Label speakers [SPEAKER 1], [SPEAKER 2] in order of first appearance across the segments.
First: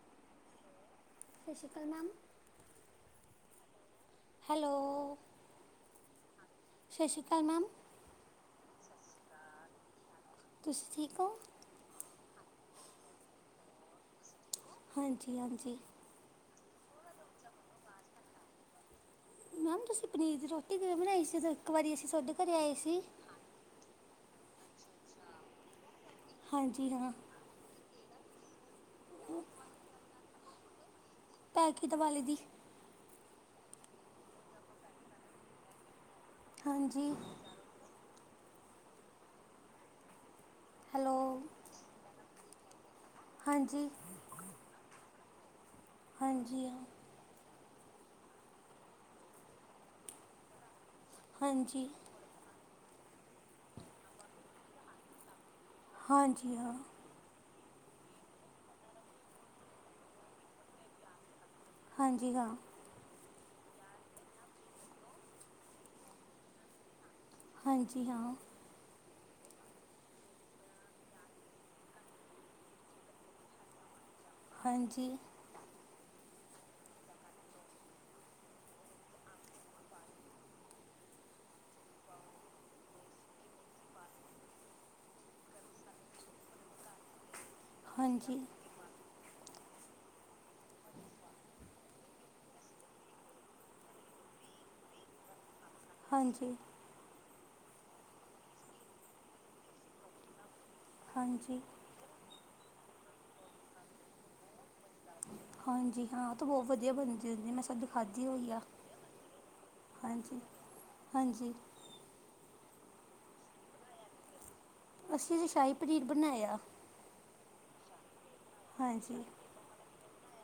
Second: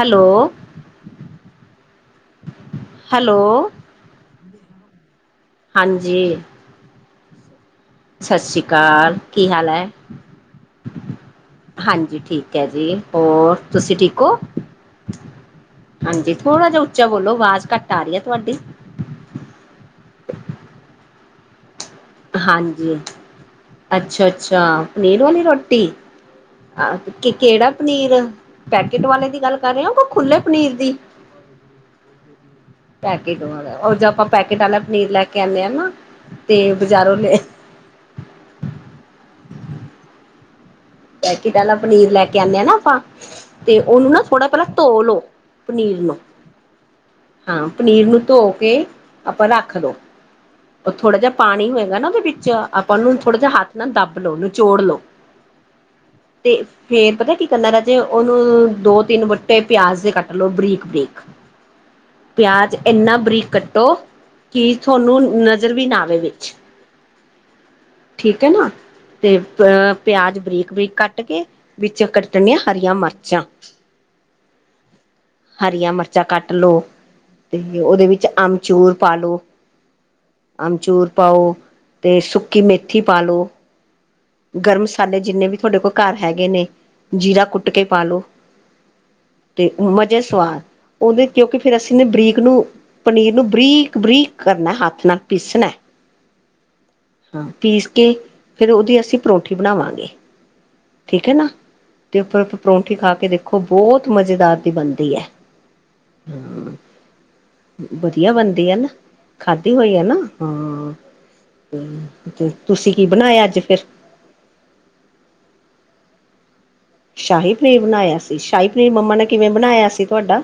[SPEAKER 1] Hello
[SPEAKER 2] ਸਤਿ ਸ਼੍ਰੀ ਅਕਾਲ ma'am
[SPEAKER 1] hello
[SPEAKER 2] hello
[SPEAKER 1] ਹਾਂਜੀ
[SPEAKER 2] ਸਤਿ ਸ਼੍ਰੀ ਅਕਾਲ ਮੈਮ
[SPEAKER 1] ਸਤਿ ਸ੍ਰੀ ਅਕਾਲ ਕੀ ਹਾਲ ਹੈ
[SPEAKER 2] ਤੁਸੀਂ ਠੀਕ ਹੋ
[SPEAKER 1] ਹਾਂਜੀ ਠੀਕ ਹੈ ਜੀ ਹੋਰ ਤੁਸੀਂ ਠੀਕ ਓ
[SPEAKER 2] ਹਾਂਜੀ ਹਾਂਜੀ
[SPEAKER 1] ਥੋੜਾ ਜਿਹਾ ਉੱਚਾ ਬੋਲੋ ਆਵਾਜ਼ ਘੱਟ ਆ ਰਹੀ ਹੈ ਤੁਹਾਡੀ
[SPEAKER 2] ਮੈਮ ਤੁਸੀਂ ਪਨੀਰ ਦੀ ਰੋਟੀ ਕਿਵੇਂ ਬਣਾਈ ਸੀ ਇੱਕ ਵਾਰੀ ਅਸੀਂ ਸੁਧ ਘਰੇ ਆਏ
[SPEAKER 1] ਹਾਂਜੀ
[SPEAKER 2] ਸੀ
[SPEAKER 1] ਅੱਛਾ ਅੱਛਾ ਪਨੀਰ ਵਾਲੀ ਰੋਟੀ
[SPEAKER 2] ਹਾਂਜੀ
[SPEAKER 1] ਆ
[SPEAKER 2] ਹਾਂ
[SPEAKER 1] ਕਿਹੜਾ ਪਨੀਰ ਪੈਕੇਟ ਵਾਲੇ ਦੀ ਗੱਲ ਕਰ ਰਹੇ ਹੋ ਖੁੱਲੇ ਪਨੀਰ ਦੀ
[SPEAKER 2] ਪੈ ਕੇ ਦੀਵਾਲੀ ਦੀ
[SPEAKER 1] ਪੈਕੇਟ ਵਾਲਾ ਆਪਾਂ ਪੈਕੇਟ ਵਾਲਾ ਪਨੀਰ ਲੈ ਕੇ ਆਉਂਦੇ ਹੈ ਨਾ ਤੇ
[SPEAKER 2] ਹਾਂਜੀ
[SPEAKER 1] ਬਾਜ਼ਾਰੋਂ ਨੇ
[SPEAKER 2] ਹੈਲੋ
[SPEAKER 1] ਪੈਕਟ ਵਾਲਾ ਪਨੀਰ ਲੈ ਕੇ ਆਉਂਦੇ ਹਾਂ ਨਾ ਆਪਾਂ ਤੇ
[SPEAKER 2] ਹਾਂਜੀ
[SPEAKER 1] ਉਹਨੂੰ ਨਾ ਥੋੜਾ ਪਹਿਲਾਂ ਧੋ ਲੋ ਪਨੀਰ ਨੂੰ
[SPEAKER 2] ਹਾਂਜੀ ਹਾਂ
[SPEAKER 1] ਹਾਂ ਪਨੀਰ ਨੂੰ ਧੋ ਕੇ ਆਪਾਂ ਰੱਖ ਲਓ ਉਹ ਥੋੜਾ ਜਿਹਾ ਪਾਣੀ
[SPEAKER 2] ਹਾਂਜੀ
[SPEAKER 1] ਹੋਏਗਾ ਨਾ ਉਹਦੇ ਵਿੱਚ ਆਪਾਂ ਉਹਨੂੰ ਥੋੜਾ ਜਿਹਾ ਹੱਥ ਨਾ ਦੱਬ ਲਉ ਨਚੋੜ ਲਉ
[SPEAKER 2] ਹਾਂਜੀ
[SPEAKER 1] ਤੇ
[SPEAKER 2] ਹਾਂ
[SPEAKER 1] ਫਿਰ ਪਤਾ ਕੀ ਕਹਦਾ ਰ ਜੇ ਉਹਨੂੰ ਦੋ ਤਿੰਨ ਵੁਟੇ ਪਿਆਜ ਦੇ ਕੱਟ ਲੋ ਬਰੀਕ ਬਰੀਕ
[SPEAKER 2] ਹਾਂਜੀ ਹਾਂ
[SPEAKER 1] ਪਿਆਜ ਇੰਨਾ ਬਰੀਕ ਕੱਟ ਕੀ ਤੁਹਾਨੂੰ ਨਜ਼ਰ ਵੀ ਨਾ ਆਵੇ ਵਿਚ
[SPEAKER 2] ਹਾਂਜੀ ਹਾਂ
[SPEAKER 1] ਤੇ ਅ ਪਿਆਜ ਬਰੀਕ ਬਰੀਕ ਕੱਟ ਕੇ ਵਿੱਚ ਕੱਟਣੀਆਂ ਹਰੀਆਂ ਮਿਰਚਾਂ
[SPEAKER 2] ਹਾਂਜੀ
[SPEAKER 1] ਬੱਚਾ ਕੱਟਲੋ ਤੇ, ਉਹਦੇ ਵਿੱਚ ਆਮਚੂਰ ਪਾਲੋ। ਅਮਚੂੂਰ ਪਾਓ, ਤੇ ਸੁੱਕੀ ਮੇਥੀ ਪਾਲੋ। ਗਰਮ ਮਸਾਲੇ ਜਿੰਨੇ ਵੀ ਤੁਹਾਡੇ ਕੋਲ ਘਰ ਹੈਗੇ ਨੇ, ਜੀਰਾ ਕੁੱਟ ਕੁੱਟਕੇ ਪਾਲੋ
[SPEAKER 2] ਹਾਂਜੀ
[SPEAKER 1] ਤੇ ਮਜ਼ੇ ਸਵਾਦ ਉਹਦੇ ਕਿਉਂਕਿ ਫਿਰ ਅਸੀਂਨੇ ਬਰੀਕ ਨੂੰ ਪਨੀਰ ਨੂੰ, ਬਰੀਕ-ਬਰੀਕ ਕਰਨਾ ਹੱਥ ਨਾਲ ਪੀਸਣਾ।
[SPEAKER 2] ਹਾਂਜੀ
[SPEAKER 1] ਹਾਂ ਪੀਸ ਕੇ ਫਿਰ ਉਹਦੀ ਅਸੀਂ ਪਰੌਠੀ ਬਣਾਵਾਂਗੇ ਠੀਕ ਹੈ ਨਾ
[SPEAKER 2] ਹਾਂਜੀ
[SPEAKER 1] ਤੇ ਉਪਰ ਪਰੌਂਠੀ ਖਾ ਕੇ ਦੇਖੋ ਬਹੁਤ ਮਜ਼ੇਦਾਰ ਦੀ ਬਣਦੀ ਹੈ
[SPEAKER 2] ਹਾਂਜੀ ਹਾਂ ਉਹ ਤੇ ਬਹੁਤ ਵਧੀਆ ਬਣਦੀ ਹੁੰਦੀ ਮੈਂ ਸਜ ਖਾਧੀ
[SPEAKER 1] ਵਧੀਆ
[SPEAKER 2] ਹੋਈ ਆ
[SPEAKER 1] ਬਣਦੀ ਹੈ ਨਾ ਖਾਧੀ ਹੋਈ ਹੈ ਨਾ
[SPEAKER 2] ਹਾਂਜੀ
[SPEAKER 1] ਹਾਂ
[SPEAKER 2] ਹਾਂਜੀ
[SPEAKER 1] ਤੇ ਤੇ ਤੁਸੀਂ ਕੀ ਬਣਾਇਆ ਅੱਜ ਫਿਰ
[SPEAKER 2] ਅੱਸੀਂ ਅਜੇ ਸ਼ਾਹੀ ਪਨੀਰ ਬਣਾਇਆ
[SPEAKER 1] ਸ਼ਾਹੀ ਪਨੀਰ ਬਣਾਇਆ ਸੀ ਸ਼ਾਹੀ ਪਨੀਰ ਮੰਮਾ
[SPEAKER 2] ਹਾਂਜੀ
[SPEAKER 1] ਨੇ ਕਿਵੇਂ ਬਣਾਇਆ ਸੀ ਤੁਹਾਡਾ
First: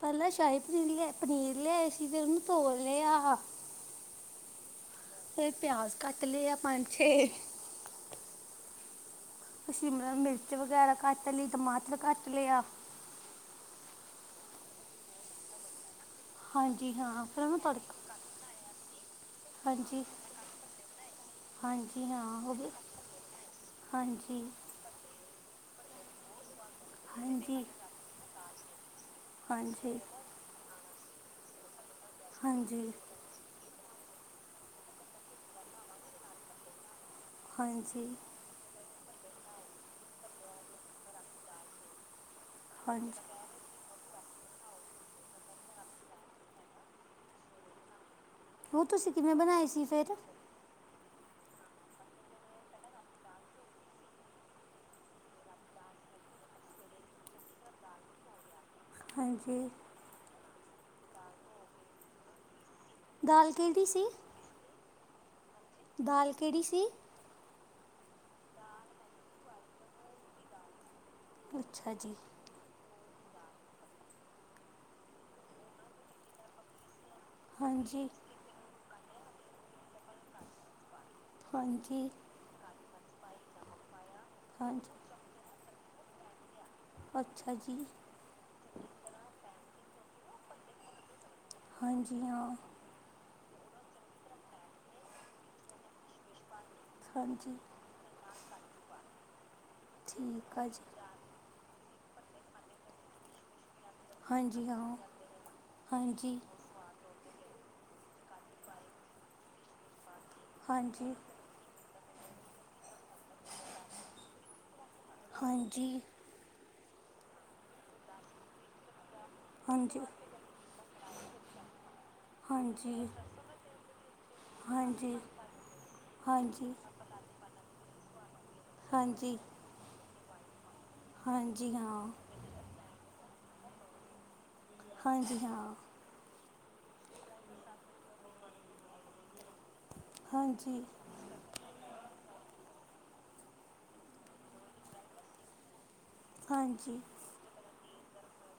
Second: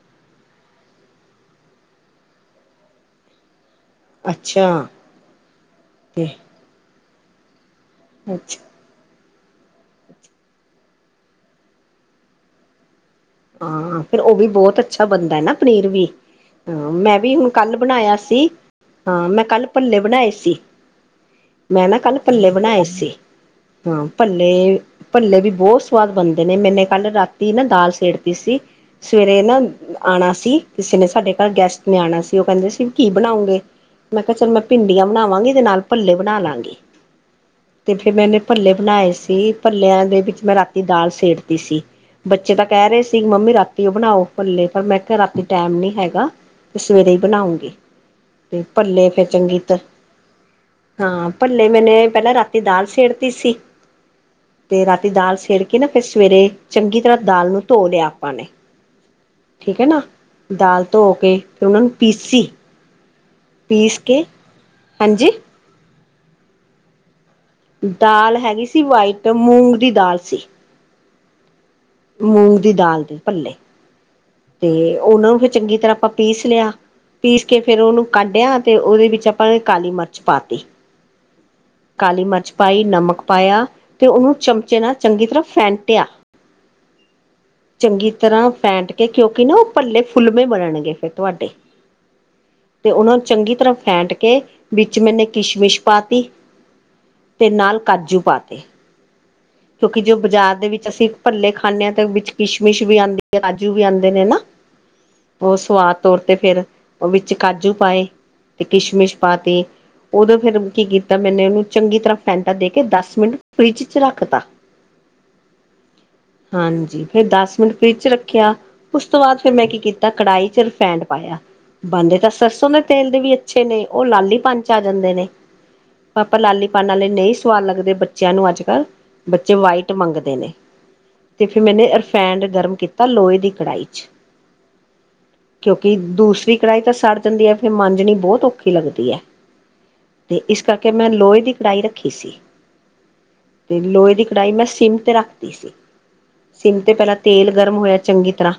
[SPEAKER 2] ਪਹਿਲਾਂ ਸ਼ਾਹੀ ਪਨੀਰ ਲਿਆ ਪਨੀਰ ਲਿਆਏ ਸੀ ਫਿਰ ਉਹਨੂੰ ਤੋਲ ਲਿਆ
[SPEAKER 1] ਅੱਛਾ
[SPEAKER 2] ਫਿਰ ਪਿਆਜ ਕੱਟ
[SPEAKER 1] ਤੇ
[SPEAKER 2] ਲਏ ਆ ਪੰਜ ਛੇ
[SPEAKER 1] ਅੱਛਾ
[SPEAKER 2] ਸ਼ਿਮਲਾ ਮਿਰਚ ਵਗੈਰਾ ਕੱਟ ਲਈ ਟਮਾਟਰ ਕੱਟ ਲਿਆ
[SPEAKER 1] ਹਾਂ ਫਿਰ ਉਹ ਵੀ ਬਹੁਤ ਅੱਛਾ ਬਣਦਾ ਹੈ ਨਾ ਪਨੀਰ ਵੀ ਹਾਂ
[SPEAKER 2] ਹਾਂਜੀ
[SPEAKER 1] ਮੈਂ ਵੀ
[SPEAKER 2] ਫਿਰ
[SPEAKER 1] ਹੁਣ
[SPEAKER 2] ਉਹਨੂੰ
[SPEAKER 1] ਕੱਲ
[SPEAKER 2] ਤੜਕਾ
[SPEAKER 1] ਬਣਾਇਆ ਸੀ ਹਾਂ ਮੈਂ ਕੱਲ ਪੱਲੇ
[SPEAKER 2] ਹਾਂਜੀ
[SPEAKER 1] ਬਣਾਏ ਸੀ ਮੈਂ ਨਾ
[SPEAKER 2] ਹਾਂਜੀ
[SPEAKER 1] ਕੱਲ
[SPEAKER 2] ਹਾਂ
[SPEAKER 1] ਪੱਲੇ
[SPEAKER 2] ਹੋ ਗਏ
[SPEAKER 1] ਬਣਾਏ ਸੀ ਹਾਂ
[SPEAKER 2] ਹਾਂਜੀ
[SPEAKER 1] ਭੱਲੇ ਭੱਲੇ ਵੀ ਬਹੁਤ ਸਵਾਦ ਬਣਦੇ ਨੇ ਮੈਨੇ ਕੱਲ ਰਾਤੀ ਨਾ
[SPEAKER 2] ਹਾਂਜੀ
[SPEAKER 1] ਦਾਲ ਸੇੜਤੀ ਸੀ ਸਵੇਰੇ ਨਾ
[SPEAKER 2] ਹਾਂਜੀ
[SPEAKER 1] ਆਉਣਾ ਸੀ ਕਿਸੇ ਨੇ ਸਾਡੇ ਘਰ ਗੈਸਟ ਨਿਆਉਣਾ ਸੀ ਉਹ ਕਹਿੰਦੇ ਸੀ
[SPEAKER 2] ਹਾਂਜੀ
[SPEAKER 1] ਕੀ ਬਣਾਉਂਗੇ ਮੈਂ ਕਿਹਾ ਚੱਲ ਮੈਂ ਭਿੰਡੀਆਂ ਬਣਾਵਾਂਗੀ ਤੇ ਨਾਲ ਭੱਲੇ ਬਣਾ ਲਾਂਗੀ ਤੇ ਫਿਰ,
[SPEAKER 2] ਹਾਂਜੀ
[SPEAKER 1] ਮੈਂਨੇ ਭੱਲੇ ਬਣਾਏ ਸੀ, ਭੱਲਿਆਂ ਦੇ ਵਿੱਚ ਮੈਂ ਰਾਤੀ ਦਾਲ ਸੇੜਤੀ ਸੀ। ਬੱਚੇ ਤਾਂ ਕਹਿ ਰਹੇ ਸ
[SPEAKER 2] ਹਾਂਜੀ
[SPEAKER 1] ਰਾਤੀ ਉਹ ਬਣਾਓ ਭੱਲੇ। ਪਰ ''ਮੈਂ ਕਿਹਾ ਰਾਤੀ ਟੈਮ ਨੀ ਹੈਗਾ ਤੇ, ਸਵੇਰੇ ਈ ਬਣਾਉਂਗੀ। ਤੇ
[SPEAKER 2] ਉਹ
[SPEAKER 1] ਭੱਲੇ
[SPEAKER 2] ਤੁਸੀਂ
[SPEAKER 1] ਫੇਰ,
[SPEAKER 2] ਕਿਵੇਂ
[SPEAKER 1] ਚੰਗੀ
[SPEAKER 2] ਬਣਾਏ ਸੀ ਫਿਰ
[SPEAKER 1] ਤ--ਹਾਂ। ''ਭੱਲੇ ਮੈਨੇ ਪਹਿਲਾਂ ਰਾਤੀ ਦਾਲ ਸੇੜਤੀ ਸੀ। ਤੇ ਰਾਤੀ ਦਾਲ ਸੇੜਕੇ ਨਾ, ਫਿਰ ਸਵੇਰੇ ਚੰਗੀ ਤਰ੍ਹਾਂ ਦਾਲ ਨੂੰ ਧੋ ਲਿਆ ਆਪਾਂ ਨੇ,
[SPEAKER 2] ਹਾਂਜੀ
[SPEAKER 1] ਠੀਕ ਐ ਨਾ। ਦਾਲ ਧੋਕੇ, ਫਿਰ ਉਹਨਾਂ ਨੂੰ ਪੀਸੀ।
[SPEAKER 2] ਦਾਲ ਕਿਹੜੀ ਸੀ
[SPEAKER 1] ਪੀਸਕੇ, ਹਾਂਜੀ।
[SPEAKER 2] ਦਾਲ ਕਿਹੜੀ ਸੀ?
[SPEAKER 1] ਦਾਲ ਹੈਗੀ ਸੀ, ਵਾਈਟ ਮੂੰਗ ਦੀ ਦਾਲ ਸੀ।
[SPEAKER 2] ਅੱਛਾ ਜੀ
[SPEAKER 1] 'ਮੂੰਗ' ਦੀ ਦਾਲ ਦੇ ਭੱਲੇ। ਤੇ ਉਹਨਾਂ ਨੂੰ ਫਿਰ ਚੰਗੀ ਤਰ੍ਹਾਂ ਆਪਾਂ ਪੀਸ ਲਿਆ, ਪੀਸ ਕੇ ਫੇਰ ਉਹਨੂੰ
[SPEAKER 2] ਹਾਂਜੀ
[SPEAKER 1] ਕੱਢਿਆ ਤੇ, ਉਹਦੇ ਵੀ ਆਪਾਂ ਕਾਲੀ ਮਿਰਚ ਪਾਤੀ।
[SPEAKER 2] ਹਾਂਜੀ
[SPEAKER 1] ਕਾਲੀ ਮਰਚ ਪਾਈ, ਨਮਕ ਪਾਇਆ ਤੇ, ਉਹਨੂੰ ਚਮਚੇ ਨਾਲ
[SPEAKER 2] ਹਾਂਜੀ
[SPEAKER 1] ਚੰਗੀ ਤਰ੍ਹਾਂ ਫੈਂਟਿਆ।
[SPEAKER 2] ਅੱਛਾ ਜੀ
[SPEAKER 1] ਚੰਗੀ ਤਰ੍ਹਾਂ ਫੈਂਟਕੇ, ਕਿਉਂਕਿ ਨਾ ਉਹ ਭੱਲੇ ਫੁਲਮੇ ਬਣਨਗੇ ਫਿਰ। ਤੁਹਾਡੇ।
[SPEAKER 2] ਹਾਂਜੀ-ਹਾਂ।
[SPEAKER 1] ਤੇ ਉਹਨਾਂ ਨੂੰ ਚੰਗੀ ਤਰ੍ਹਾਂ ਫੈੱਟਕੇ, ਵਿੱਚ ਮੈਨੇ ਕਿਸ਼ਮਿਸ਼ ਪਾਤੀ ਤੇ
[SPEAKER 2] ਹਾਂਜੀ
[SPEAKER 1] ਨਾਲ ਕਾਜੂ ਪਾਤੇ ਕਿਉਂਕਿ ਜੋ ਬਾਜ਼ਾਰ
[SPEAKER 2] ਠੀਕ ਆ
[SPEAKER 1] ਦੇ
[SPEAKER 2] ਜੀ
[SPEAKER 1] ਵਿੱਚ ਅਸੀਂ ਭੱਲੇ ਖਾਂਨੇ ਹਾਂ, ਤੇ ਵਿੱਚ ਕਿਸ਼ਮਿਸ਼ ਵੀ ਆਂਦੀ ਹੈ ਆਜ ਵੀ ਆਉਂਦੇ ਨੇ ਨਾ
[SPEAKER 2] ਹਾਂਜੀ ਹਾਂ
[SPEAKER 1] ਉਹ ਸਵਾਦ ਤੌਰ ਤੇ,
[SPEAKER 2] ਹਾਂਜੀ
[SPEAKER 1] ਫੇਰ, ਉਹ ਵਿੱਚ ਵਿੱਚ ਕਾਜੂ ਪਾਏ ਤੇ, ਕਿਸ਼ਮਿਸ਼ ਪਾਤੀ ਉਦੋਂ ਫਿਰ ਕੀ
[SPEAKER 2] ਹਾਂਜੀ
[SPEAKER 1] ਕੀਤਾ, ਮੈਨੇ ਉਹਨੂੰ ਚੰਗੀ ਤਰ੍ਹਾਂ ਫੈਂਟਾ ਦੇਕੇ ਦੱਸ ਮਿੰਟ ਫਰਿੱਜ'ਚ ਰੱਖ ਤਾ।
[SPEAKER 2] ਹਾਂਜੀ।
[SPEAKER 1] ਹਾਂਜੀ, ਫਿਰ ਦੱਸ ਮਿੰਟ ਫਰਿਜ'ਚ ਰੱਖਿਆ ਉਸ ਤੋਂ, ਬਾਅਦ ਫਿਰ ਮੈਂ ਕੀ
[SPEAKER 2] ਹਾਂਜੀ
[SPEAKER 1] ਕੀਤਾ ਕੜਾਹੀ'ਚ ਰਿਫੈਂਡ ਪਾਇਆ ਪਾਂਦੇ ਤਾਂ, ਸਰਸੋਂ ਦੇ
[SPEAKER 2] ਹਾਂਜੀ
[SPEAKER 1] ਤੇਲ ਦੇ ਵੀ ਅੱਛੇ ਨੇ, ਉਹ ਲਾਲੀ ਪਨ'ਚ ਆ ਜਾਂਦੇ
[SPEAKER 2] ਹਾਂਜੀ
[SPEAKER 1] ਨੇ। ਪਾਪਾ ਲਾਲੀ
[SPEAKER 2] ਹਾਂਜੀ
[SPEAKER 1] ਪਾਂ ਵਾਲੇ ਨਹੀਂ ਸਵਾਦ ਲੱਗਦੇ ਬ ਬੱਚਿਆਂ ਨੂੰ ਅੱਜ ਕੱਲ੍ਹ
[SPEAKER 2] ਹਾਂਜੀ
[SPEAKER 1] ਬੱਚੇ ਵਾਈਟ ਮੰਗਦੇ ਨੇ ਤੇ ਫਿਰ
[SPEAKER 2] ਹਾਂਜੀ
[SPEAKER 1] ਮੈਨੇ
[SPEAKER 2] ਹਾਂ
[SPEAKER 1] ਰਿਫੈਂਡ ਗਰਮ ਕੀਤਾ ਲੋਹੇ ਦੀ ਕੜਾਹੀ 'ਚ ਕਿਉਂਕਿ
[SPEAKER 2] [inaudible]
[SPEAKER 1] [unintelligible] ਕੜਾਹੀ ਤਾਂ ਸੜ ਜਾਂਦੀ ਹੈ ਫਿਰ ਇਹ ਮਾਜਨੀ ਬਹੁਤ ਔਖੀ ਲੱਗਦੀ ਹੈ ਤੇ ਇਸ
[SPEAKER 2] ਹਾਂਜੀ
[SPEAKER 1] ਕਰਕੇ ਮੈਂ ਲੋਹੇ ਦੀ ਕੜਾਹੀ ਰੱਖੀ ਸੀ। ਤੇ, ਲੋਹੇ ਦੀ ਕੜਾਈ ਮੈਂ ਸਿੰਮ ਤੇ ਰੱਖ ਤੀ ਸੀ, ਸਿੰਮ ਤੇ
[SPEAKER 2] ਹਾਂਜੀ ਹਾਂਜੀ
[SPEAKER 1] ਪਹਿਲਾਂ ਤੇਲ ਗਰਮ ਹੋਇਆ ਚੰਗੀ ਤਰ੍ਹਾਂ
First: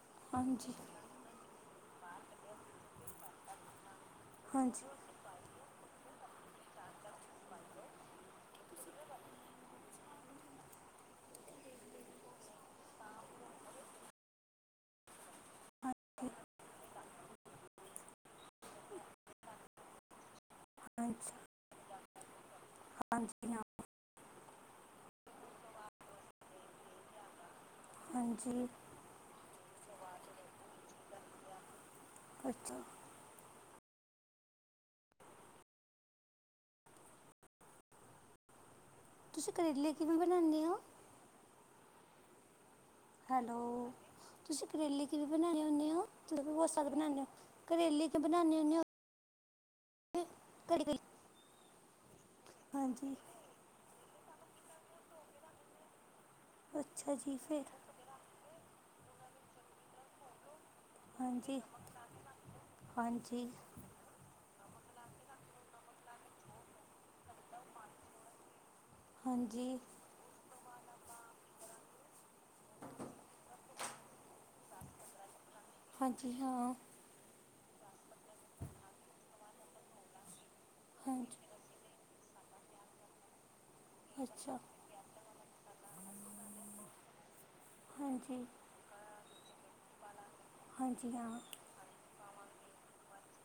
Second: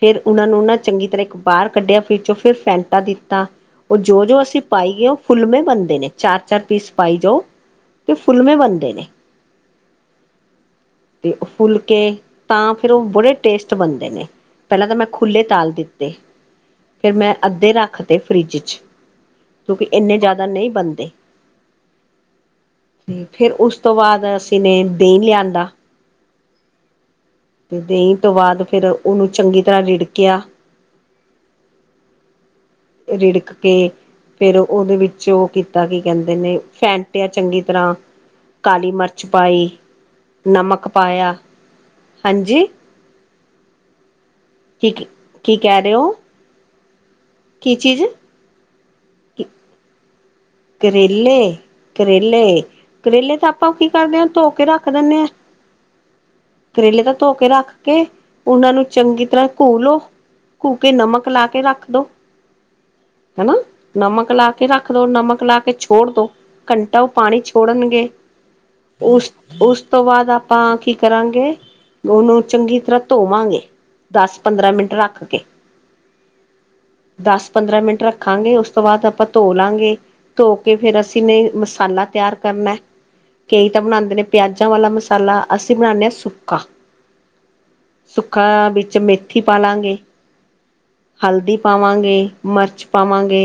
[SPEAKER 1] ਫੇਰ, ਉਹਨਾਂ ਨੂੰ
[SPEAKER 2] ਹਾਂਜੀ
[SPEAKER 1] ਨਾ ਚੰਗੀ ਤਰ੍ਹਾਂ ਇੱਕ ਬਾਹਰ ਕੱਢਿਆ ''ਫਰਿੱਜ'ਚੋ ਫਿਰ ਫੈਂਟਾ ਦਿੱਤਾ ਉਹ ਜੋ-ਜੋ ਅਸੀਂ
[SPEAKER 2] ਹਾਂਜੀ
[SPEAKER 1] ਪਾਈ ਗਏ, ਉਹ ਫੁੱਲਮੇ ਬਣ ਨੇ ਚਾਰ-ਚਾਰ ਪੀਸ ਪਾਈ ਜਾਓ ਤੇ, ਫੁਲਮੇ ਬਣਦੇ ਨੇ। ਤੇ ਉਹ ਫੁਲਕੇ ਤਾਂ, ਫਿਰ ਉਹ ਬੜੇ ਟੇਸਟ ਬਣਦੇ ਨੇ। ਪਹਿਲਾਂ ਤਾਂ ''ਮੈਂ ਖੁੱਲ੍ਹੇ ਤਾਲ ਦਿੱਤੇ ਫਿਰ ''ਮੈਂ ਅੱਧੇ ਰੱਖਤੇ ਫਰਿੱਜ'ਚ ਕਿਉਂਕਿ ਐਂਨੇ ਜ਼ਿਆਦਾ ਨਹੀਂ ਬਨਦੇ।
[SPEAKER 2] ਹਾਂਜੀ
[SPEAKER 1] ਤੇ,
[SPEAKER 2] ਹਾਂਜੀ
[SPEAKER 1] ਫਿਰ
[SPEAKER 2] ਹਾਂ
[SPEAKER 1] ਉਸ ਤੋਂ ਬਾਅਦ ਅਸੀਂ ਨੇ ਦਹੀਂ ਲਿਆਂਦਾ। ਤੇ ਦਹੀਂ ਤੋਂ ਬਾਅਦ
[SPEAKER 2] ਹਾਂਜੀ
[SPEAKER 1] ਫਿਰ, ਉਹਨੂੰ ਚੰਗੀ ਤਰ੍ਹਾਂ ਰਿੜਕਿਆ
[SPEAKER 2] [inaudible]
[SPEAKER 1] ਰਿੜਕ ਕੇ ਫੇਰ, ਉਹਦੇ ਵਿੱਚ ਉਹ ਕੀਤਾ ਕੀ ਕਹਿੰਦੇ ਨੇ, ਫੈਂਟਿਆ ਚੰਗੀ ਤਰ੍ਹਾਂ ਕਾਲੀ ਮਰ ਮਚ
[SPEAKER 2] ਤੁਸੀਂ
[SPEAKER 1] ਪਾਈ,
[SPEAKER 2] ਕਰੇਲੇ ਕਿਵੇਂ ਬਣਾਉਂਦੇ ਹੋ
[SPEAKER 1] ਨਮਕ ਪਾਇਆ, ਹਾਂਜੀ!
[SPEAKER 2] ਹੈਲੋ! ਤੁਸੀਂ
[SPEAKER 1] ਕੀ
[SPEAKER 2] ਕਰੇਲੇ ਕਿਵੇਂ
[SPEAKER 1] ਕੀ
[SPEAKER 2] ਬਣਾਂਨੇ
[SPEAKER 1] ਕਹਿ
[SPEAKER 2] ਹੁੰਨੇ
[SPEAKER 1] ਰਹੇ
[SPEAKER 2] ਓ?
[SPEAKER 1] ਹੋ ਕੀ ਚੀਜ਼
[SPEAKER 2] ਕਰੇਲੇ'ਚ ਬਣਾਨੇ ਹੁੰਨੇ ਆ
[SPEAKER 1] ਕਰੇਲੇ! ਕਰੇਲੇ!
[SPEAKER 2] ਹਾਂਜੀ
[SPEAKER 1] ਕਰੇਲੇ ਤਾਂ ਆਪਾਂ ਕੀ ਕਰਦੇ ਹ ਧੋਕੇ ਰੱਖ ਦਿੰਨੇ ਹਾਂ, ਕਰੇਲੇ ਤਾਂ
[SPEAKER 2] ਅੱਛਾ ਜੀ
[SPEAKER 1] ਧੋਕੇ
[SPEAKER 2] ਫਿਰ
[SPEAKER 1] ਰੱਖਕੇ, ਉਹਨਾਂ ਨੂੰ ਚੰਗੀ ਤਰ੍ਹਾਂ ਘੋਲੋੋ [unintelligible] ਨਮਕ ਲਾ ਕੇ
[SPEAKER 2] ਹਾਂਜੀ
[SPEAKER 1] ਰੱਖ ਦੋ
[SPEAKER 2] ਹਾਂਜੀ
[SPEAKER 1] ਹੈਣਾ ਨਮਕ ਲਾ ਕੇ ਰੱਖ ਲੋ ਨਮਕ ਲਾ ਕੇ ਛੋੜ ਦੋ ਘੰਟਾ ਉਹ ਪਾਣੀ ਛੋੜਨਗੇ ਉਸ
[SPEAKER 2] ਹਾਂਜੀ
[SPEAKER 1] -ਉਸ ਤੋਂ ਬਾਦ [unintelligible] ਆਪਾਂ ਕੀ ਕਰਾਂਗੇ ਉਹਨੂੰ ਚੰਗੀ ਤਰ੍ਹਾਂ ਧੋਵਾਂਗੇ ਦਸ ਪੰਦਰਾਂ ਮਿੰਟ ਰੱਖ ਕੇ
[SPEAKER 2] ਹਾਂਜੀ ਹਾਂ
[SPEAKER 1] ਦਸ ਪੰਦਰਾਂ ਮਿੰਟ ਰੱਖਾਂਗੇ ਉਸ ਤੋਂ ਬਾਦ ਆਪਾਂ ਧੋ ਲਾਂਗੇ ਧੋ ਕੇ ਫ਼ੇਰ ਅਸੀਂ
[SPEAKER 2] ਹਾਂਜੀ
[SPEAKER 1] ਨੇ ਮਸਾਲਾ ਤਿਆਰ ਕਰਨਾ ਕਈ ਤਾਂ ਬਣਾਂਦੇ ਨੇ
[SPEAKER 2] ਅੱਛਾ
[SPEAKER 1] ਪਿਆਜ਼ਾਂ ਵਾਲਾ ਮਸਾਲਾ ਅਸੀਂ ਬਣਾਣੇ ਆ ਸੁੱਕਾ।
[SPEAKER 2] ਹਾਂਜੀ
[SPEAKER 1] ਸੁੱਕਾ ਵਿੱਚ ਮੇਥੀ ਪਾ ਲਾਂਗੇ,
[SPEAKER 2] ਹਾਂਜੀ ਹਾਂ
[SPEAKER 1] ਹਲਦੀ ਪਾਵਾਂਗੇ। ਮਰਚ ਪਾਵਾਂਗੇ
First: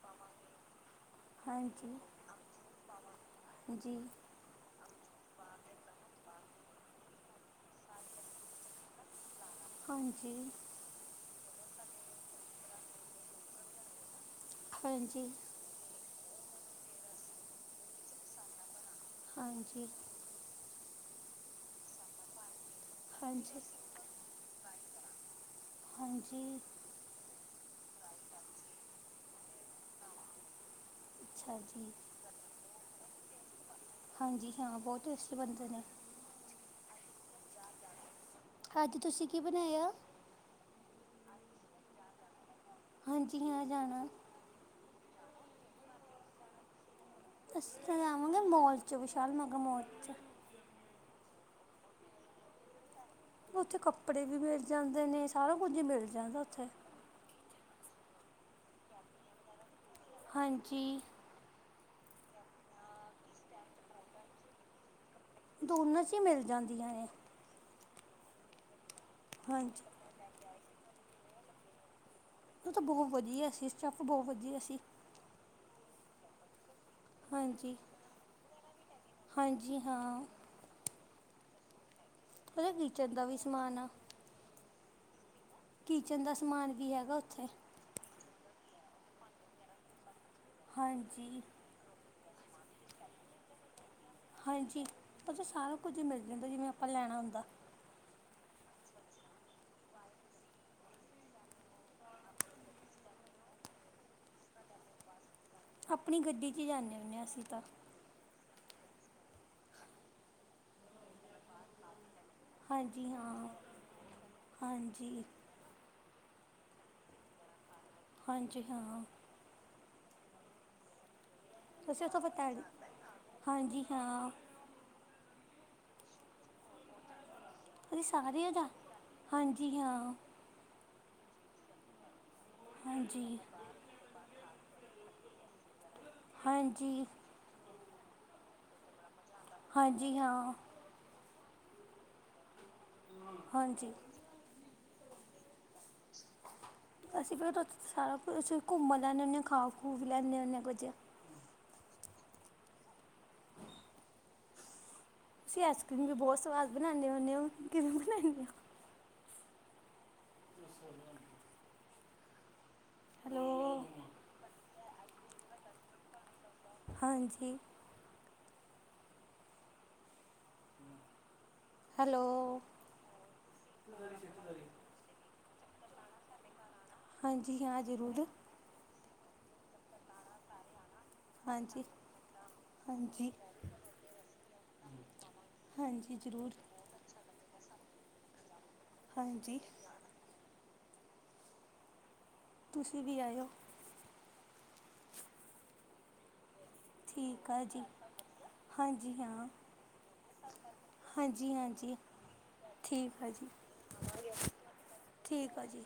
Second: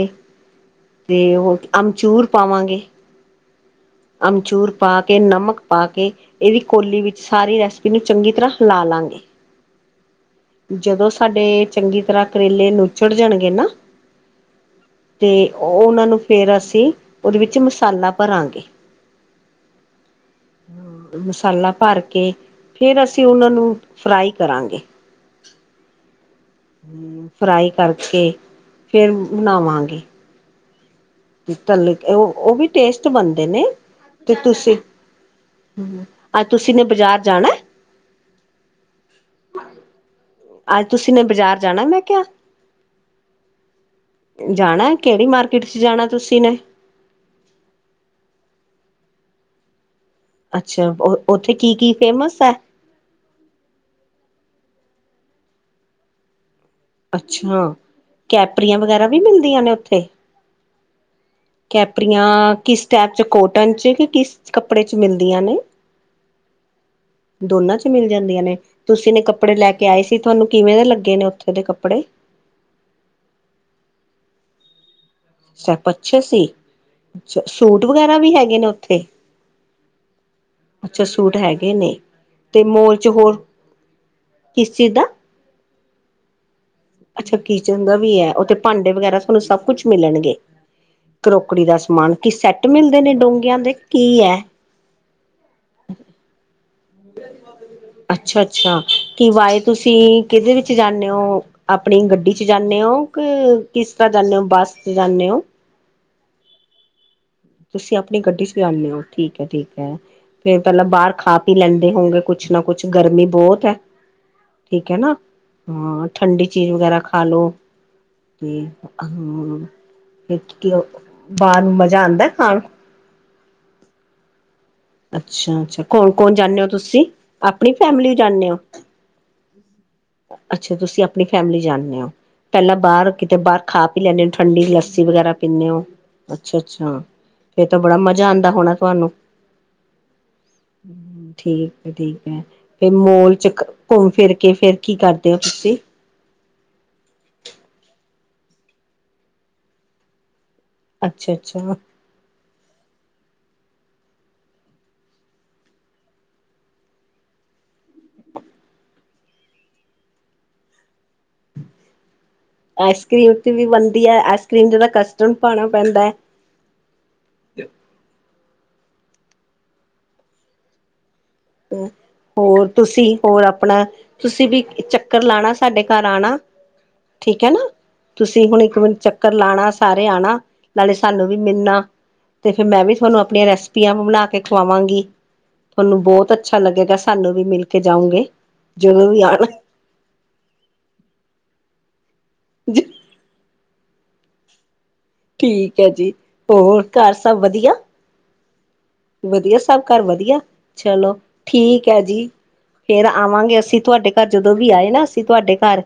[SPEAKER 1] ਤੇ ਉਹ
[SPEAKER 2] ਹਾਂਜੀ
[SPEAKER 1] ਅਮਚੂਰ ਪਾਵਾਂਗੇ।
[SPEAKER 2] ਜੀ
[SPEAKER 1] ਅਮਚੂਰ ਪਾ ਕੇ, ਨਮਕ ਪਾ ਕੇ। ਐਵੀ ਕੋਲੀ ਵਿੱਚ ਸਾਰੀ ਰੈਸਪੀ ਨੂੰ ਚੰਗੀ ਤਰ੍ਹਾਂ ਹਿਲਾ ਲਾਂਗੇ।
[SPEAKER 2] ਹਾਂਜੀ
[SPEAKER 1] ਜਦੋਂ ਸਾਡੇ ਚੰਗੀ ਤਰ੍ਹਾਂ ਕਰੇਲੇ ਨੁੱਚੜ ਜਾਣਗੇ ਨਾ? ਤੇ
[SPEAKER 2] ਹਾਂਜੀ
[SPEAKER 1] ਉਹਨਾਂ ਨੂੰ ਫੇਰ ਅਸੀਂ ਉਹਦੇ ਵਿੱਚ ਮਸਾਲਾ ਭਰਾਂਗੇ?
[SPEAKER 2] [inaudible]
[SPEAKER 1] ਮਸਾਲਾ ਭਰ ਕੇ ਫਿਰ ਅਸੀਂ ਉਹਨਾਂ
[SPEAKER 2] ਹਾਂਜੀ
[SPEAKER 1] ਨੂੰ ਫਰਾਈ ਕਰਾਂਗੇ।
[SPEAKER 2] [inaudible]
[SPEAKER 1] ਫਰਾਈ ਕਰਕੇ ਫ਼ੇਰ ਬਣਾਵਾਂਗੇ
[SPEAKER 2] ਅੱਛਾ ਜੀ
[SPEAKER 1] ਤੱਲ ਕੇ ਉਹ ਉਹ ਵੀ ਟੇਸਟ ਬਣਦੇ ਨੇ। ਤੇ
[SPEAKER 2] ਹਾਂਜੀ
[SPEAKER 1] ਤੁਸੀਂ
[SPEAKER 2] ਹਾਂ ਬਹੁਤ ਟੇਸਟੀ ਬਣਦੇ ਨੇ।
[SPEAKER 1] ਤੁਸੀ ਨੇ ਬਾਜ਼ਾਰ ਜਾਣਾ?
[SPEAKER 2] ਅੱਜ ਤੁਸੀਂ ਕੀ ਬਨਾਯਾ?
[SPEAKER 1] ਅੱਜ ਤੁਸੀਂ ਨੇ ਬਾਜ਼ਾਰ ਜਾਣਾ ਮੈਂ ਕਿਹਾ?
[SPEAKER 2] ਹਾਂਜੀ ਹਾਂ ਜਾਣਾ।
[SPEAKER 1] ਕੇਹੜੀ ਮਾਰਕੀਟ 'ਚ ਜਾਣਾ ਤੁਸੀਂ ਨੇ?
[SPEAKER 2] ਅਸੀਂ ਤਾਂ ਜਾਵਾਂਗੇ ਮੌਲ ਚ ਵੀਸ਼ਾਲ ਮੈਗਾ ਮੌਲ ਚ।
[SPEAKER 1] ਅੱਛਾ ਉੱਥੇ ਕੀ ਕੀ ਫੇਮਸ ਹੈ?
[SPEAKER 2] ਉੱਥੇ ਕੱਪੜੇ ਵੀ ਮਿਲ ਜਾਂਦੇ ਨੇ ਸਾਰਾ ਕੁੱਝ ਇ ਮਿਲ ਜਾਂਦਾ ਉੱਥੇ।
[SPEAKER 1] ਅੱਛਾ ਕੈਪਰੀਆਂ ਵਗੈਰਾ ਵੀ ਮਿਲਦੀਆਂ ਨੇ ਉੱਥੇ?
[SPEAKER 2] ਹਾਂਜੀ।
[SPEAKER 1] ਕੈਪਰੀਆਂ ਕਿਸ ਟਾਈਪ 'ਚ ਕੋਟਨ 'ਚ ਕਿ ਕਿਸ ਕੱਪੜੇ 'ਚ। ਮਿਲਦੀਆਂ ਨੇ
[SPEAKER 2] ਦੋਨਾਂ ਚ ਹੀ ਮਿਲ ਜਾਂਦੀਆਂ ਨੇ।
[SPEAKER 1] [unintelligible] ਮਿਲ ਜਾਂਦੀਆਂ ਨੇ ਤੁਸੀਂ ਨੇ ਕੱਪੜੇ ਲੈ
[SPEAKER 2] ਹਾਂਜੀ
[SPEAKER 1] ਕੇ ਆਏ ਸੀ ਤੁਹਾਨੂੰ ਕਿਵੇਂ ਦੇ ਲੱਗੇ ਨੇ ਉੱਥੇ ਦੇ ਕੱਪੜੇ?
[SPEAKER 2] [inaudible]
[SPEAKER 1] ਸਭ ਅੱਛੇ ਸੀ। ਅੱਛਾ
[SPEAKER 2] ਹਾਂਜੀ
[SPEAKER 1] ਸੂਟ ਵਗੈਰਾ ਵੀ ਹੈਗੇ ਨੇ ਉੱਥੇ?
[SPEAKER 2] ਹਾਂਜੀ ਹਾਂ
[SPEAKER 1] ਅੱਛਾ ਸੂਟ ਹੈਗੇ ਨੇ।
[SPEAKER 2] ਉੱਥੇ
[SPEAKER 1] ਤੇ
[SPEAKER 2] ਨਾ
[SPEAKER 1] ਮੋਲ ਚ
[SPEAKER 2] ਕਿਚਨ ਦਾ ਵੀ
[SPEAKER 1] ਹੋਰ
[SPEAKER 2] ਸਮਾਨ ਆ।
[SPEAKER 1] ਕਿਸ ਚੀਜ਼ ਦਾ।
[SPEAKER 2] ਕਿਚਨ ਦਾ ਸਮਾਨ ਵੀ ਹੈਗਾ
[SPEAKER 1] ਅੱਛਾ
[SPEAKER 2] ਉੱਥੇ।
[SPEAKER 1] ਕਿਚਨ ਦਾ ਵੀ ਹੈ ਉੱਥੇ ਭਾਂਡੇ ਵਗੈਰਾ ਤੁਹਾਨੂੰ ਸਭ ਕੁਛ ਮਿਲਣਗੇ
[SPEAKER 2] ਹਾਂਜੀ
[SPEAKER 1] ਕਰੋਕਰੀ ਦਾ ਸਮਾਨ। ਕਿ ਸੈੱਟ ਮਿਲਦੇ ਨੇ ਡੋਂਗਯਾ ਦੇ। ਕੀ ਹੈ?
[SPEAKER 2] ਹਾਂਜੀ ਉੱਥੇ ਸਾਰਾ ਕੁੱਝ ਮਿਲ ਜਾਂਦਾ ਜਿਵੇਂ ਆਪਾਂ ਲੈਣਾ ਹੁੰਦਾ।
[SPEAKER 1] ਅੱਛਾ ਅੱਛਾ ਕਿ ਵਾਯਾ ਤੁਸੀਂ ਕਿਹਦੇ ਵਿੱਚ ਜਾਣੇ ਹੋ? ਆਪਣੀ ਗੱਡੀ 'ਚ ਜਾਣੇ ਹੋ? [unintelligible] ਕਿਸ ਤਰ੍ਹਾਂ ਜਾਣੇ ਓ? ਬੱਸ ਤੇ ਜਾਣੇ ਓ?
[SPEAKER 2] ਆਪਣੀ ਗੱਡੀ 'ਚ ਜਾਣੇ ਹੁਣੇ ਆ ਅਸੀਂ। ਤਾਂ
[SPEAKER 1] ਤੁਸੀਂ ਆਪਣੀ ਗੱਡੀ ਚਲਾਂਦੇ ਔ, ਠੀਕ ਹੈ ਠੀਕ ਹੈ, ਫੇਰ ਪਹਿਲਾਂ ਬਾਹਰ ਖਾ ਪੀ ਲੈਂਦੇ ਹੋਗੇ ਕੁੱਛ। ਕੁਛ ਨਾ ਕੁਛ
[SPEAKER 2] ਹਾਂਜੀ
[SPEAKER 1] ਗਰਮੀ
[SPEAKER 2] ਹਾਂ
[SPEAKER 1] ਬਹੁਤ ਹੈ ਠੀਕ ਹੈ ਨਾ
[SPEAKER 2] ਹਾਂਜੀ
[SPEAKER 1] ਹਾਂ। ਠੰਡੀ ਚੀਜ਼ ਵਗੈਰਾ ਖਾ ਲੋ
[SPEAKER 2] ਹਾਂਜੀ
[SPEAKER 1] ਤੇ
[SPEAKER 2] ਹਾਂ
[SPEAKER 1] ਹੂੰ। ਤੇ ਕਿ ਔ, ਬਾਹਰ ਨੂੰ ਮਜ਼ਾ
[SPEAKER 2] ਅਸੀਂ ਉੱਥੋਂ
[SPEAKER 1] ਆਉਂਦਾ ਖਾਣ।
[SPEAKER 2] ਫਤਿਹ ਹਾਂਜੀ ਹਾਂ।
[SPEAKER 1] ਅੱਛਾ ਅੱਛਾ ਕੌਣ ਕੌਣ ਜਾਂਦੇ ਹੋ ਤੁਸੀਂ? ਆਪਣੀ
[SPEAKER 2] ਅਸੀਂ
[SPEAKER 1] ਫੈਮਿਲੀ ਹੀ
[SPEAKER 2] ਸਾਰੇ
[SPEAKER 1] ਜਾਣੇ
[SPEAKER 2] ਆ
[SPEAKER 1] ਹੋ,
[SPEAKER 2] ਜਾ ਹਾਂਜੀ ਹਾਂ
[SPEAKER 1] ਅੱਛਾ ਤੁਸੀਂ ਆਪਣੀ ਫੈਮਿਲੀ ਜਾਣੇ ਹੋ? ਪਹਿਲਾਂ ਬਾਹਰ ਕਿਤੇ
[SPEAKER 2] ਹਾਂਜੀ
[SPEAKER 1] ਬਾਹਰ ਖਾ ਪੀ ਲੈਂਦੇ ਹੋ? ਠੰਡੀ ਲੱਸੀ ਵਗੈਰਾ ਪੀਣੇ ਹੋ? ਅੱਛਾ ਅੱਛਾ
[SPEAKER 2] ਹਾਂਜੀ
[SPEAKER 1] ਫਿਰ ਤਾਂ ਬੜਾ ਮਜ਼ਾ ਆਉਂਦਾ ਹੋਣਾ ਤੁਹਾਨੂੰ?
[SPEAKER 2] ਹਾਂਜੀ ਹਾਂ।
[SPEAKER 1] ਠੀਕ ਹੈ ਠੀਕ ਹੈ, ਫਿਰ ਮੌਲ ਚ
[SPEAKER 2] ਹਾਂਜੀ
[SPEAKER 1] ਘੁੰਮ ਫਿਰ ਕੇ, ਫੇਰ ਕੀ ਕਰਦੇ ਹੋ ਤੁਸੀਂ?
[SPEAKER 2] ਅਸੀਂ ਫ ਸਾਰਾ ਕੁਛ ਘੁੰਮ ਲੈਂਦੇ ਹੁੰਦੇ ਆਂ, ਖਾ ਖੂਹ ਵੀ ਲੈਂਦੇ ਹੁੰ ਹਾਂ। ਕੁਝ
[SPEAKER 1] ਅੱਛਾ ਅੱਛਾ
[SPEAKER 2] ਤੁਸੀਂ ਆਈਸ ਕਰ੍ਰੀਮ ਵੀ ਬਹੁਤ ਸਵਾਦ ਬਣਾਦੇ ਹੁੰਦੇ ਹੋ, ਕਿਵੇਂ ਬਣਾਦੇ ਹੋ। ਅ ਸ [unintelligible]
[SPEAKER 1] ਆਈਸ ਕਰ੍ਰੀਮ ਤੇ ਵੀ ਬਣਦੀ ਹੈ, ਆਈਸ ਕਰ੍ਰੀਮ ਜਿਦੇ ਕਸਟਡ ਪਾਉਣਾ ਪੈਂਦਾ ਹੈ।
[SPEAKER 2] ਹਾਂਜੀ ਹੈਲੋ
[SPEAKER 1] ਹੋਰ ਤੁਸੀਂ ਹੋਰ ਆਪਣਾ ਤੁਸੀਂ ਵੀ ਚੱਕਰ ਲਾਣਾ। ਸਾਡੇ ਘਰ ਆਉਣਾ, ਠੀਕ ਹੈ
[SPEAKER 2] ਹਾਂਜੀ
[SPEAKER 1] ਨਾ
[SPEAKER 2] ਹਾਂ ਜ਼ਰੂਰ
[SPEAKER 1] ਤੁਸੀਂ ਹੁਣ ਇੱਕ ਮਨ ਚੱਕ ਚੱਕਰ ਲਾਉਣਾ, ਸਾਰੇ ਆਉਣਾ। ਨਾਲੇ ਸਾਨੂੰ ਵੀ ਮਿਲਣਾ,
[SPEAKER 2] ਹਾਂਜੀ
[SPEAKER 1] ਤੇ ਫਿਰ ਮੈਂ ਵੀ ਤੁਹਾਨੂੰ
[SPEAKER 2] ਹਾਂਜੀ
[SPEAKER 1] ਆਪਣੀਆਂ ਰੈਸਪੀਆਂ ਬਣਾ ਕੇ ਖਵਾਵਾਂਗੀ। ਤੁਹਾਨੂੰ
[SPEAKER 2] ਹਾਂਜੀ
[SPEAKER 1] ਬਹੁਤ ਬਹੁਤ
[SPEAKER 2] ਜ਼ਰੂਰ
[SPEAKER 1] ਅੱਛਾ ਲੱਗੇਗਾ ਸਾਨੂੰ ਵੀ ਮਿਲ ਕੇ ਜਾਊਗੇ ਜਦੋਂ ਵੀ ਆਉਣ
[SPEAKER 2] ਹਾਂਜੀ ਤੁਸੀਂ ਵੀ ਆਇਓ
[SPEAKER 1] ਠੀਕ ਹੈ ਜੀ, ਹੋਰ ਘਰ ਸਭ
[SPEAKER 2] ਠੀਕ ਆ
[SPEAKER 1] ਵਧੀਆ।
[SPEAKER 2] ਜੀ ਹਾਂਜੀ ਹਾਂ
[SPEAKER 1] ਵਧੀਆ ਸਭ ਘਰ ਵਧੀਆ, ਚਲੋ
[SPEAKER 2] ਹਾਂਜੀ
[SPEAKER 1] ਠੀਕ
[SPEAKER 2] ਹਾਂਜੀ
[SPEAKER 1] ਹੈ ਜੀ। ਫੇਰ
[SPEAKER 2] ਠੀਕ ਆ ਜੀ
[SPEAKER 1] ਆਵਾਂਗੇ ਅਸੀਂ ਤੁਹਾਡੇ ਘਰ, ਜਦੋਂ ਵੀ ਆਏ ਨਾ ਅਸੀਂ ਤੁਹਾਡੇ
[SPEAKER 2] ਠੀਕ ਆ
[SPEAKER 1] ਘਰ
[SPEAKER 2] ਜੀ